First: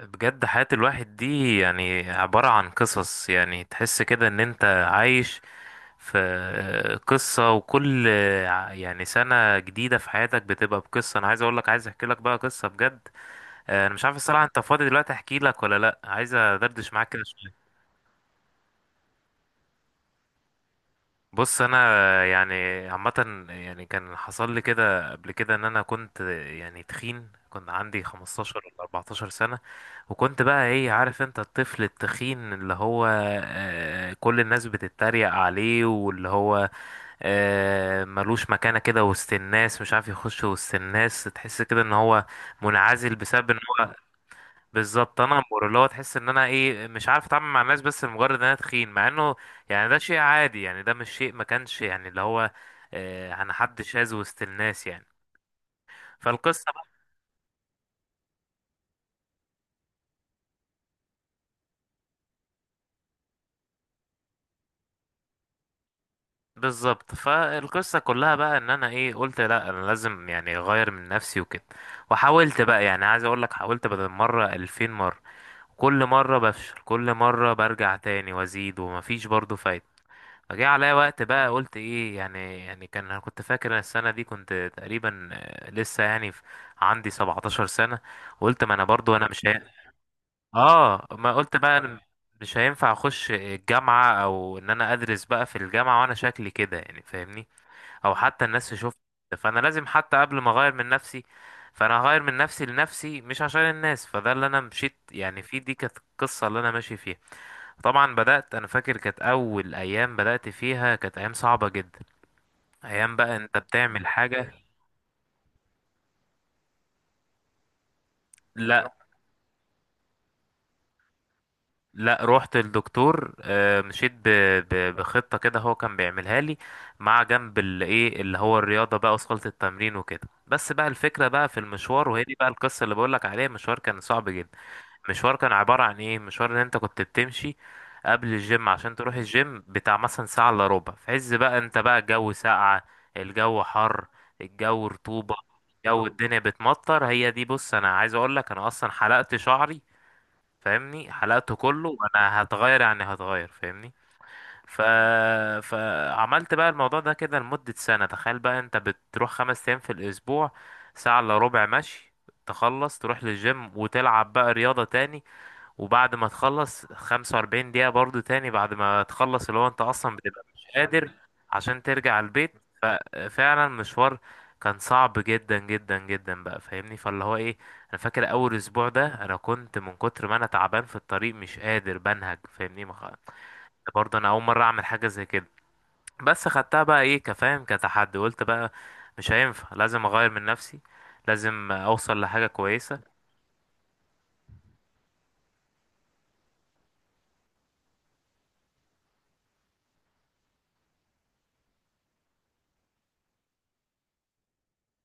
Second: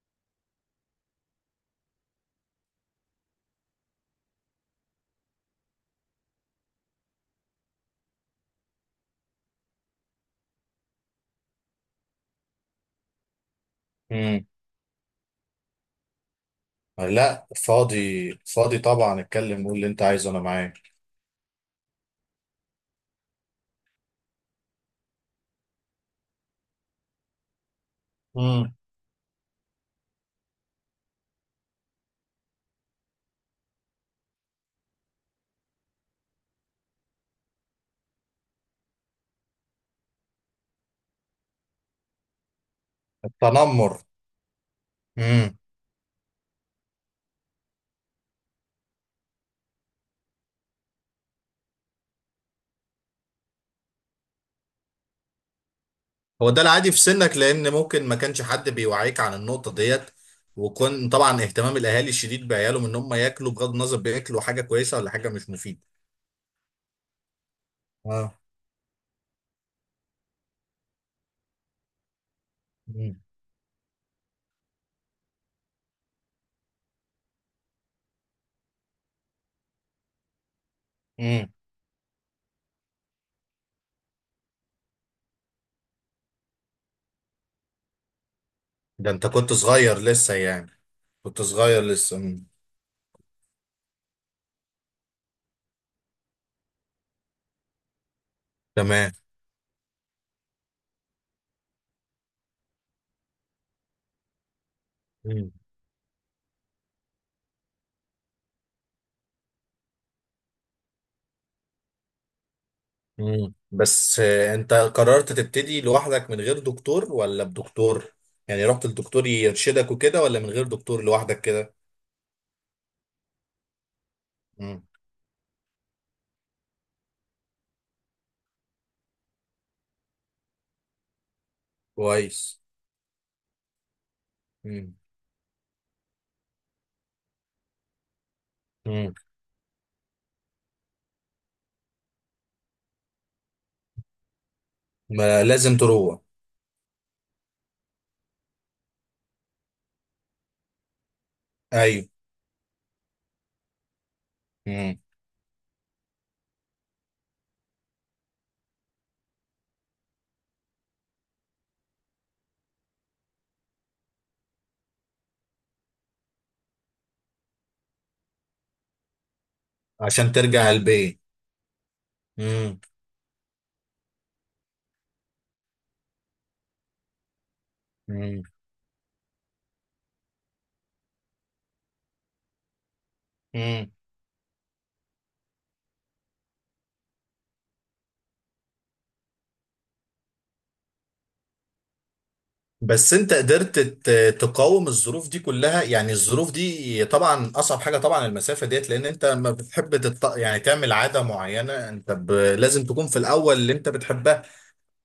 بجد حياة الواحد دي يعني عبارة عن قصص، يعني تحس كده ان انت عايش في قصة. وكل يعني سنة جديدة في حياتك بتبقى بقصة. انا عايز اقول لك، عايز احكي لك بقى قصة بجد. انا مش عارف الصراحة، امم انت فاضي دلوقتي احكي لك ولا لا؟ عايز ادردش معاك كده لا، شوية. فاضي فاضي طبعا، اتكلم قول اللي انت عايزه، انا معاك. بص انا يعني عامه، يعني كان حصل لي كده قبل كده ان انا كنت يعني تخين. كنت عندي 15 ولا امم 14 سنه، وكنت بقى ايه، عارف انت الطفل التخين اللي هو كل الناس بتتريق عليه، واللي هو ملوش مكانه كده وسط الناس، مش عارف يخش وسط الناس، تحس كده ان هو منعزل بسبب ان هو التنمر. بالظبط. انا امم امور اللي هو تحس ان انا ايه، مش عارف اتعامل مع الناس بس لمجرد ان انا تخين، مع انه يعني ده شيء عادي، يعني ده مش شيء ما كانش يعني اللي هو انا حد شاذ وسط الناس يعني. هو ده فالقصه بقى العادي في سنك، لان ممكن ما كانش حد بيوعيك عن النقطة ديت. وكون طبعا اهتمام الاهالي الشديد بعيالهم ان هم ياكلوا، بغض النظر بياكلوا حاجة كويسة ولا حاجة مش مفيدة. بالظبط، فالقصه كلها اه. بقى ان انا ايه، قلت لا انا لازم يعني اغير من نفسي وكده. وحاولت بقى، يعني امم عايز اقول لك حاولت بدل مره 2000 مره. كل مره بفشل، كل مره برجع تاني وازيد ومفيش برضه فايده. فجه عليا وقت بقى، امم قلت ايه يعني، يعني كان انا كنت فاكر إن السنه دي كنت تقريبا لسه يعني في عندي 17 سنه. قلت ما انا ده برضو انت انا مش كنت هي... صغير لسه يعني. اه، ما كنت قلت بقى صغير أنا لسه. مم. مش هينفع اخش الجامعه او ان انا ادرس بقى في الجامعه وانا شكلي كده، يعني فاهمني، او حتى الناس تشوفني تمام. كده. فانا لازم حتى قبل ما اغير من نفسي، فانا هغير من نفسي لنفسي مش عشان الناس. فده اللي انا مشيت يعني في، دي كانت القصه اللي انا ماشي فيها. طبعا بدات، انا فاكر كانت اول ايام بدات فيها كانت ايام صعبه جدا. ايام بقى مم. انت بتعمل بس حاجه. انت قررت تبتدي لوحدك، من غير دكتور ولا بدكتور؟ يعني رحت لا للدكتور يرشدك وكده، ولا من غير دكتور لوحدك كده؟ لا، روحت للدكتور. مم. بخطة كده هو كان بيعملها لي، مع جنب الايه اللي هو الرياضة بقى، وصلت التمرين وكده. بس بقى الفكرة بقى في المشوار، وهي دي بقى كويس. القصة اللي بقولك عليها. مشوار كان صعب جدا. مم. مشوار كان عبارة عن ايه، مشوار ان انت كنت بتمشي قبل الجيم عشان تروح مم. الجيم بتاع مثلا ساعة الا ربع، في عز بقى انت بقى الجو ساقعة، الجو حر، الجو رطوبة، ما لازم الجو تروح. الدنيا بتمطر. هي دي، بص انا عايز اقولك انا اصلا حلقت شعري، فاهمني، حلقته كله، ايوه. وانا هتغير يعني هتغير فاهمني. ف... مم. فعملت بقى الموضوع ده كده لمدة سنة. تخيل بقى انت بتروح خمس ايام في الاسبوع، ساعة الا ربع مشي، تخلص تروح للجيم وتلعب بقى رياضة تاني، وبعد ما تخلص 45 دقيقة برضو تاني، بعد ما تخلص اللي هو انت اصلا عشان بتبقى مش ترجع قادر البيت. عشان ترجع البيت. مم. ففعلا مشوار كان صعب جدا جدا جدا بقى، فاهمني، فاللي هو ايه، انا فاكر مم. اول اسبوع ده انا كنت من كتر ما انا تعبان في الطريق مش قادر بنهج، فاهمني، مم. برضه انا اول مرة اعمل حاجة زي كده. بس خدتها بقى ايه كفاهم كتحدي، قلت بقى مش هينفع، لازم اغير من نفسي، لازم اوصل لحاجة كويسة. بس انت قدرت تقاوم الظروف دي كلها يعني. الظروف دي طبعا اصعب حاجه، طبعا المسافه ديت، لان انت ما بتحب يعني تعمل عاده معينه، انت لازم تكون في الاول اللي انت بتحبها.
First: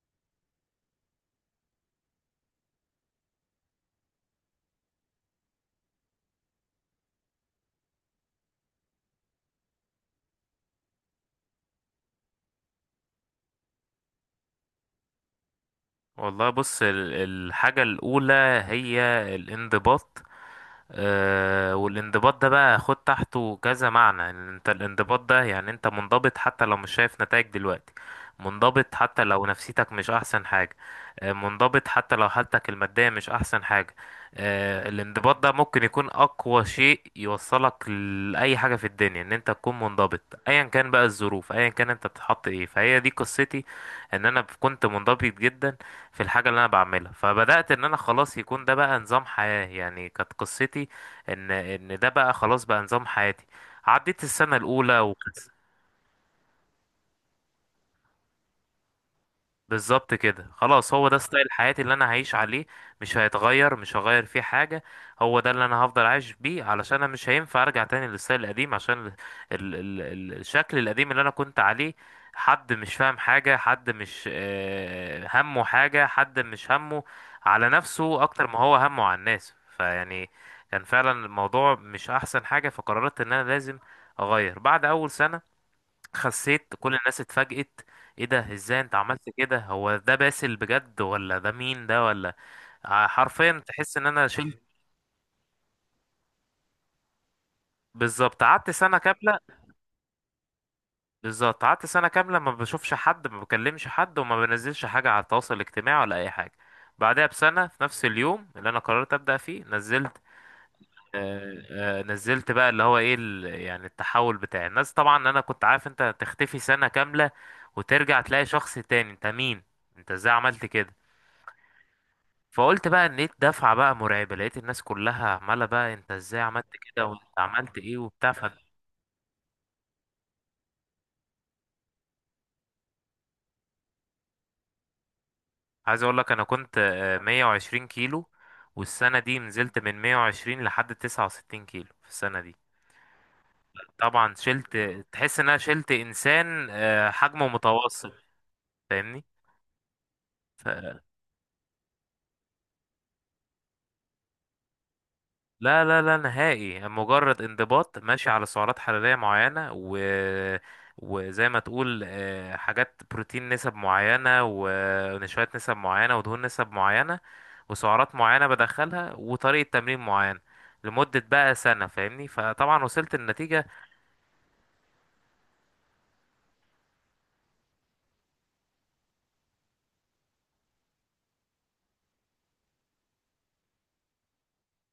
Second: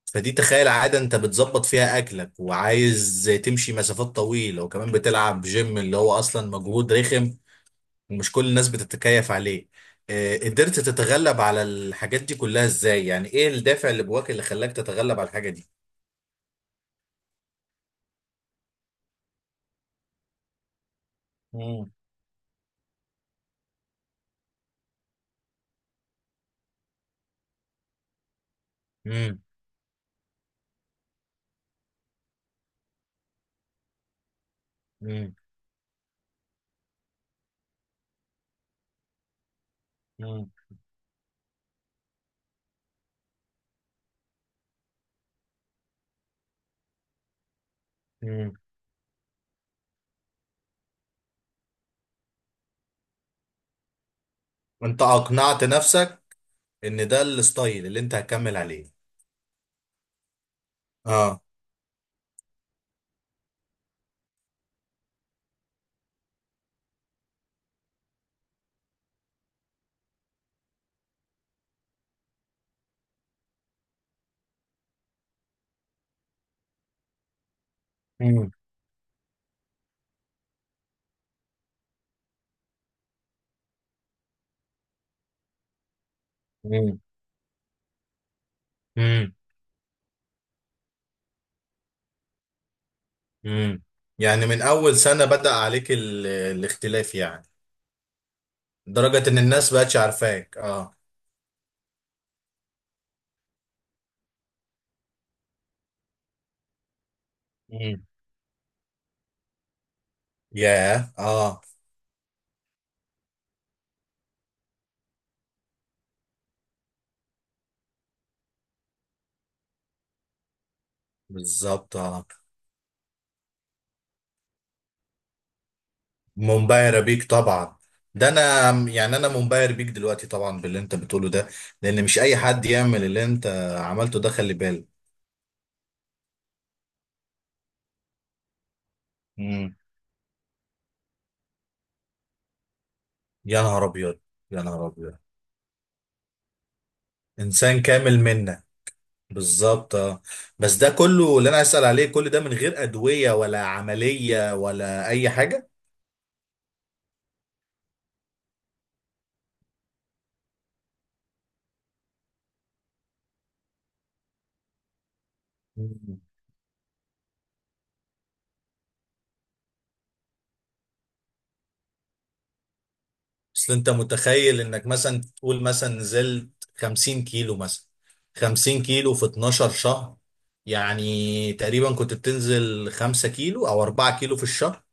فدي تخيل عادة انت بتظبط فيها اكلك وعايز تمشي مسافات طويلة، وكمان بتلعب جيم اللي هو اصلا مجهود رخم. ومش كل الناس بتتكيف عليه. قدرت تتغلب على الحاجات دي كلها ازاي؟ يعني ايه الدافع اللي جواك اللي خلاك تتغلب على الحاجة دي؟ والله بص، الحاجة الأولى هي الانضباط. آه، مم. والانضباط ده بقى خد تحته كذا معنى. إن انت الانضباط ده يعني انت منضبط حتى لو مش شايف نتائج دلوقتي، منضبط حتى مم. لو نفسيتك مش أحسن حاجة، آه منضبط حتى لو حالتك المادية مش أحسن حاجة. آه، مم. الانضباط ده ممكن يكون أقوى شيء يوصلك لأي حاجة في الدنيا، إن انت تكون منضبط. مم. أيا كان بقى الظروف، أيا كان انت بتتحط ايه. فهي دي قصتي، إن أنا كنت منضبط جدا في الحاجة اللي انا بعملها. فبدأت ان انا خلاص مم. يكون ده بقى نظام حياة، يعني كانت قصتي ان ده بقى خلاص بقى نظام حياتي. عديت السنة الاولى انت وكانت اقنعت نفسك ان ده الستايل اللي انت هتكمل عليه. بالظبط كده، خلاص هو ده اه. ستايل حياتي اللي انا هعيش عليه. مش هيتغير، مش هغير فيه حاجة. هو ده اللي انا هفضل عايش بيه، علشان انا مش هينفع ارجع تاني للستايل القديم، عشان ال ال ال ال الشكل القديم اللي انا كنت عليه، حد مش فاهم حاجة، حد مش همه حاجة، حد مش همه على نفسه اكتر مم. ما هو همه على الناس. فيعني كان فعلا الموضوع مش احسن حاجة. فقررت ان انا لازم اغير. بعد اول سنة خسيت، كل مم. الناس اتفاجئت: ايه ده؟ ازاي انت عملت مم. كده؟ هو ده باسل بجد ولا ده مين ده؟ ولا حرفيا مم. تحس ان انا يعني شلت من اول سنة بدأ عليك الاختلاف يعني. بالظبط. قعدت سنه لدرجة ان كامله، الناس بقتش عارفاك؟ اه. بالظبط قعدت سنه كامله ما بشوفش حد، ما بكلمش حد، وما بنزلش حاجه على التواصل الاجتماعي ولا اي حاجه. بعدها بسنه في نفس مم. اليوم اللي انا قررت ابدا فيه نزلت. ياه. اه. نزلت بقى اللي هو ايه، يعني التحول بتاعي. الناس طبعا، انا كنت عارف انت تختفي سنه كامله وترجع تلاقي شخص تاني، انت مين؟ انت ازاي عملت كده؟ بالظبط. اه. فقلت بقى ان ايه، الدفعه بقى مرعبه، لقيت الناس كلها عماله بقى انت ازاي عملت منبهرة كده؟ وانت بيك عملت طبعا. ايه ده وبتاع. فعايز انا يعني انا منبهر بيك دلوقتي طبعا باللي انت بتقوله ده. لان مش اي حد يعمل اللي انت عملته ده، خلي بالك. اقول لك انا كنت 120 كيلو، والسنه دي مم. نزلت من 120 لحد 69 كيلو في السنه دي. يا نهار ابيض. طبعا يا شلت، نهار ابيض. تحس ان انا شلت انسان حجمه انسان متوسط، كامل منا. فاهمني. بالظبط. اه. بس ده كله اللي انا عايز اسال عليه، كل ده من غير ادويه ولا عمليه ولا اي حاجه؟ لا لا لا نهائي، مجرد انضباط ماشي على سعرات حرارية معينة، و وزي ما تقول حاجات بروتين نسب معينة، ونشويات نسب معينة، ودهون نسب معينة، وسعرات معينة بدخلها، وطريقة تمرين معينة لمدة بقى سنة، فاهمني. فطبعا وصلت النتيجة اصل انت متخيل انك مثلا تقول، مثلا نزلت 50 كيلو، مثلا 50 كيلو في 12 شهر. يعني تقريبا كنت بتنزل 5 كيلو او 4 كيلو في الشهر.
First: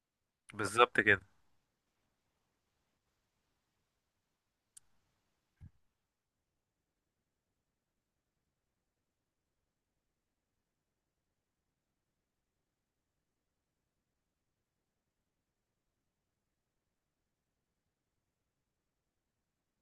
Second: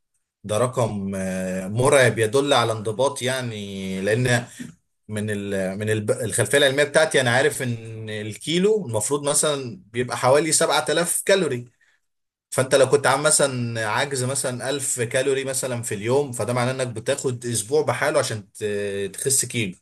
ده بالظبط رقم كده. مرعب، يدل على انضباط يعني. لان من الخلفيه العلميه بتاعتي، انا عارف ان الكيلو المفروض مثلا بيبقى حوالي 7000 كالوري. فانت لو كنت عامل مثلا عجز مثلا 1000 كالوري مثلا في اليوم، فده معناه انك بتاخد اسبوع بحاله عشان تخس كيلو.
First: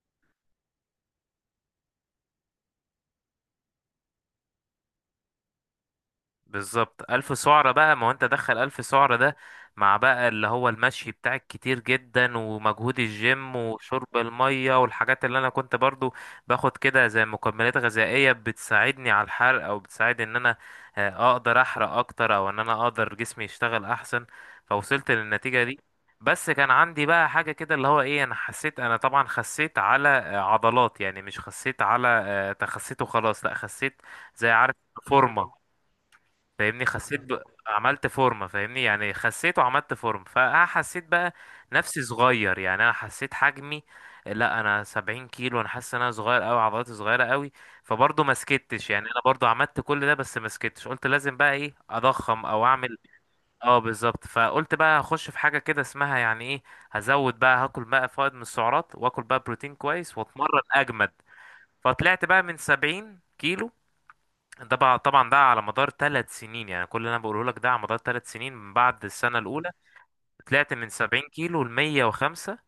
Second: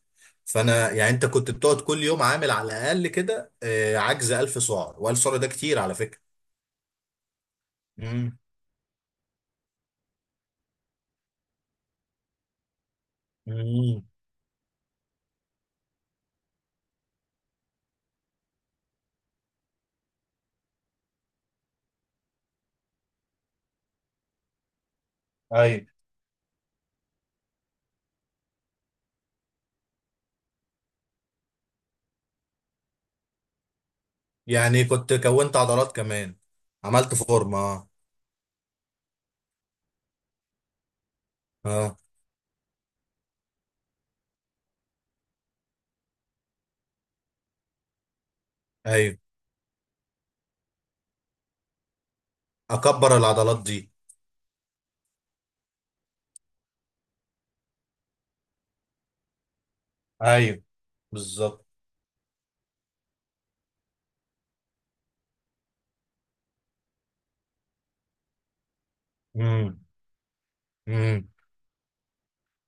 فانا يعني انت كنت بتقعد كل يوم عامل على الاقل كده عجز 1000 سعر، و1000 سعر ده كتير على فكره. بالظبط، ألف سعرة بقى، ما هو أنت امم دخل ألف سعرة ده مع بقى اللي هو المشي بتاعك كتير جدا، ومجهود الجيم، امم وشرب المية، والحاجات اللي أنا كنت برضو باخد كده زي مكملات غذائية بتساعدني على الحرق، أو بتساعد إن أنا أقدر أحرق أكتر، أو إن أنا أقدر جسمي يشتغل أحسن. فوصلت للنتيجة دي. ايوه، بس كان عندي بقى حاجة كده اللي هو إيه، أنا حسيت، أنا طبعا خسيت على عضلات يعني، مش خسيت على تخسيت وخلاص، لأ خسيت زي، عارف، يعني كنت كونت فورمة، عضلات كمان؟ فاهمني. عملت فورمه اه. عملت فورمه، فاهمني يعني، خسيت وعملت فورمه. فحسيت بقى اه. نفسي صغير يعني، انا حسيت حجمي، لا انا 70 كيلو، انا حاسس ان انا صغير قوي، عضلاتي صغيره قوي. فبرضه ما سكتش، يعني ايوه. انا برضه عملت كل ده بس ما سكتش. قلت لازم بقى ايه اضخم او اعمل. اكبر العضلات اه دي. بالظبط، فقلت بقى هخش في حاجه كده اسمها يعني ايه، هزود بقى، هاكل بقى فائض من السعرات، واكل بقى بروتين كويس، واتمرن ايوه، اجمد. بالظبط. فطلعت بقى من 70 كيلو، ده بقى طبعا ده على مدار ثلاث سنين، يعني كل اللي انا بقوله لك ده على مدار ثلاث سنين من بعد السنه الاولى. امم طلعت من 70 امم كيلو ل 105.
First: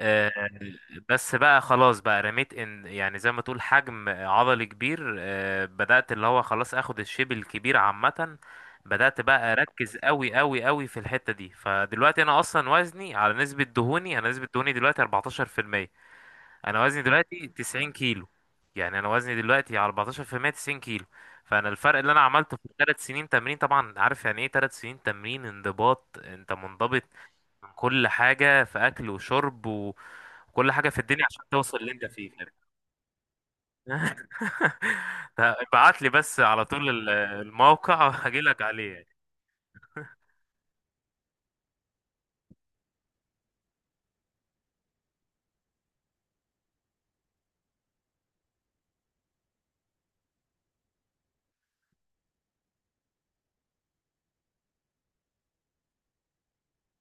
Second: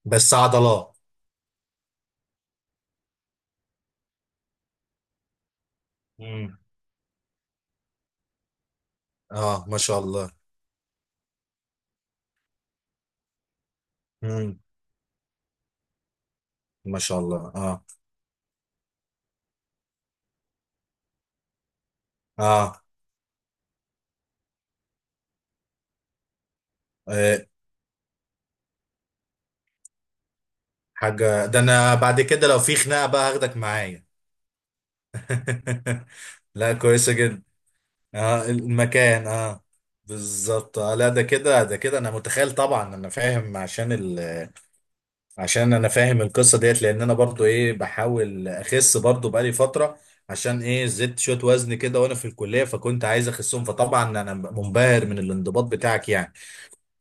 آه، بس عضلات. بس بقى خلاص بقى رميت ان يعني زي ما تقول حجم عضلي كبير. بدات اللي هو امم خلاص اخد الشيب الكبير عامه. بدات بقى اه، ما اركز شاء الله. قوي قوي قوي في الحته دي. فدلوقتي انا اصلا وزني على نسبه دهوني، انا نسبه امم دهوني دلوقتي 14%. انا ما وزني شاء الله. دلوقتي اه. 90 كيلو. يعني انا وزني دلوقتي على 14% 90 كيلو. فانا الفرق اللي انا عملته في اه. ثلاث سنين تمرين، طبعا عارف يعني ايه ثلاث سنين تمرين، انضباط، انت منضبط إيه، من كل حاجه في اكل وشرب وكل حاجه في الدنيا عشان حاجة، ده توصل اللي انا انت بعد فيه، كده فاهم؟ لو في خناقة بقى هاخدك معايا. ده ابعت لي بس على لا، طول كويسة جدا. الموقع هجي اه لك عليه يعني. المكان. اه بالظبط. لا، ده كده، ده كده. انا متخيل طبعا، انا فاهم عشان عشان انا فاهم القصة ديت، لان انا برضو ايه بحاول اخس برضو بقالي فترة. عشان ايه زدت شوية وزن كده وانا في الكلية، فكنت عايز اخسهم. فطبعا انا منبهر من الانضباط بتاعك يعني.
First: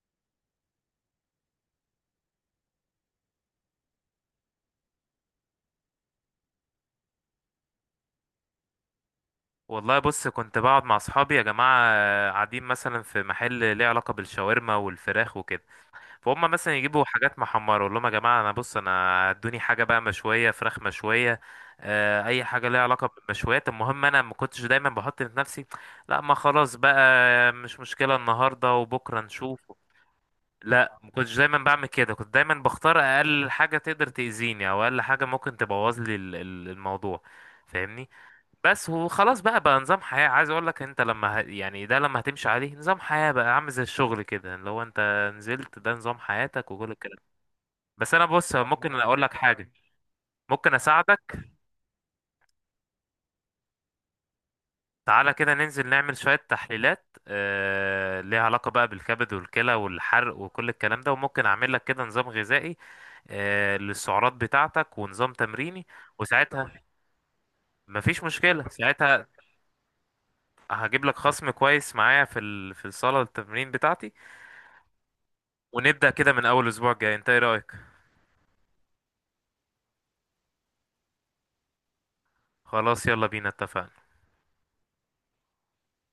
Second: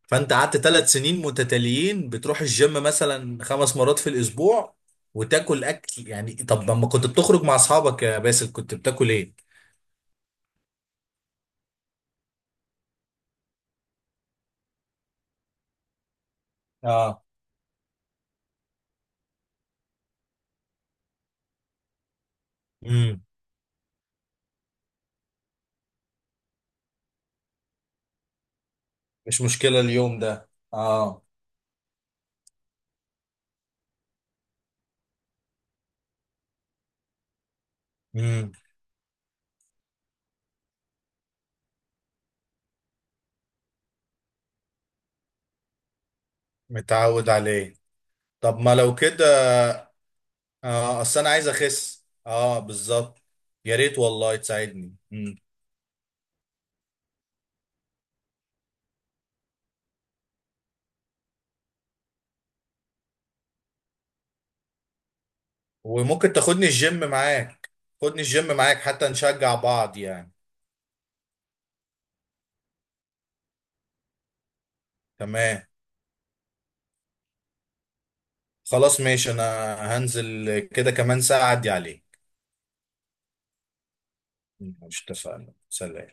فانت قعدت 3 سنين متتاليين بتروح الجيم مثلا خمس مرات في الاسبوع، وتاكل اكل. يعني طب لما كنت بتخرج مع اصحابك يا باسل كنت بتاكل ايه؟ والله بص، كنت بقعد مع اصحابي يا جماعه قاعدين مثلا في محل ليه علاقه بالشاورما والفراخ وكده، فهم مثلا يجيبوا اه. حاجات محمرة، اقول لهم يا جماعة انا بص، انا ادوني حاجة بقى مشوية، فراخ مشوية، اي حاجة ليها علاقة امم بالمشويات. المهم انا ما كنتش دايما بحط في نفسي لا، ما خلاص بقى، مش مشكلة النهاردة وبكرة مش نشوف. مشكلة اليوم ده. لا ما اه. كنتش دايما بعمل كده، كنت دايما بختار اقل حاجة تقدر تأذيني، او اقل حاجة ممكن تبوظ لي الموضوع، فاهمني. امم بس وخلاص بقى، بقى نظام حياة. عايز اقول لك انت لما يعني ده لما هتمشي عليه نظام حياة بقى، عامل زي الشغل كده، لو انت نزلت ده نظام حياتك وكل الكلام. متعود عليه. بس انا بص، طب ما ممكن لو اقول كده. لك حاجة، ممكن اه، اصل انا عايز اساعدك. اخس، اه، بالظبط. يا ريت والله تساعدني. تعالى كده ننزل نعمل شوية تحليلات ليها علاقة بقى بالكبد والكلى والحرق وكل الكلام ده، وممكن اعمل لك كده نظام غذائي للسعرات بتاعتك ونظام تمريني. وممكن تاخدني وساعتها الجيم معاك؟ خدني مفيش الجيم مشكلة، معاك حتى ساعتها نشجع بعض يعني. هجيب لك خصم كويس معايا في في الصالة التمرين بتاعتي. تمام. ونبدأ كده من أول أسبوع جاي، أنت إيه رأيك؟ خلاص ماشي. انا هنزل كده كمان ساعة اعدي عليك. خلاص يلا بينا، اتفقنا. مش اتفقنا؟ سلام.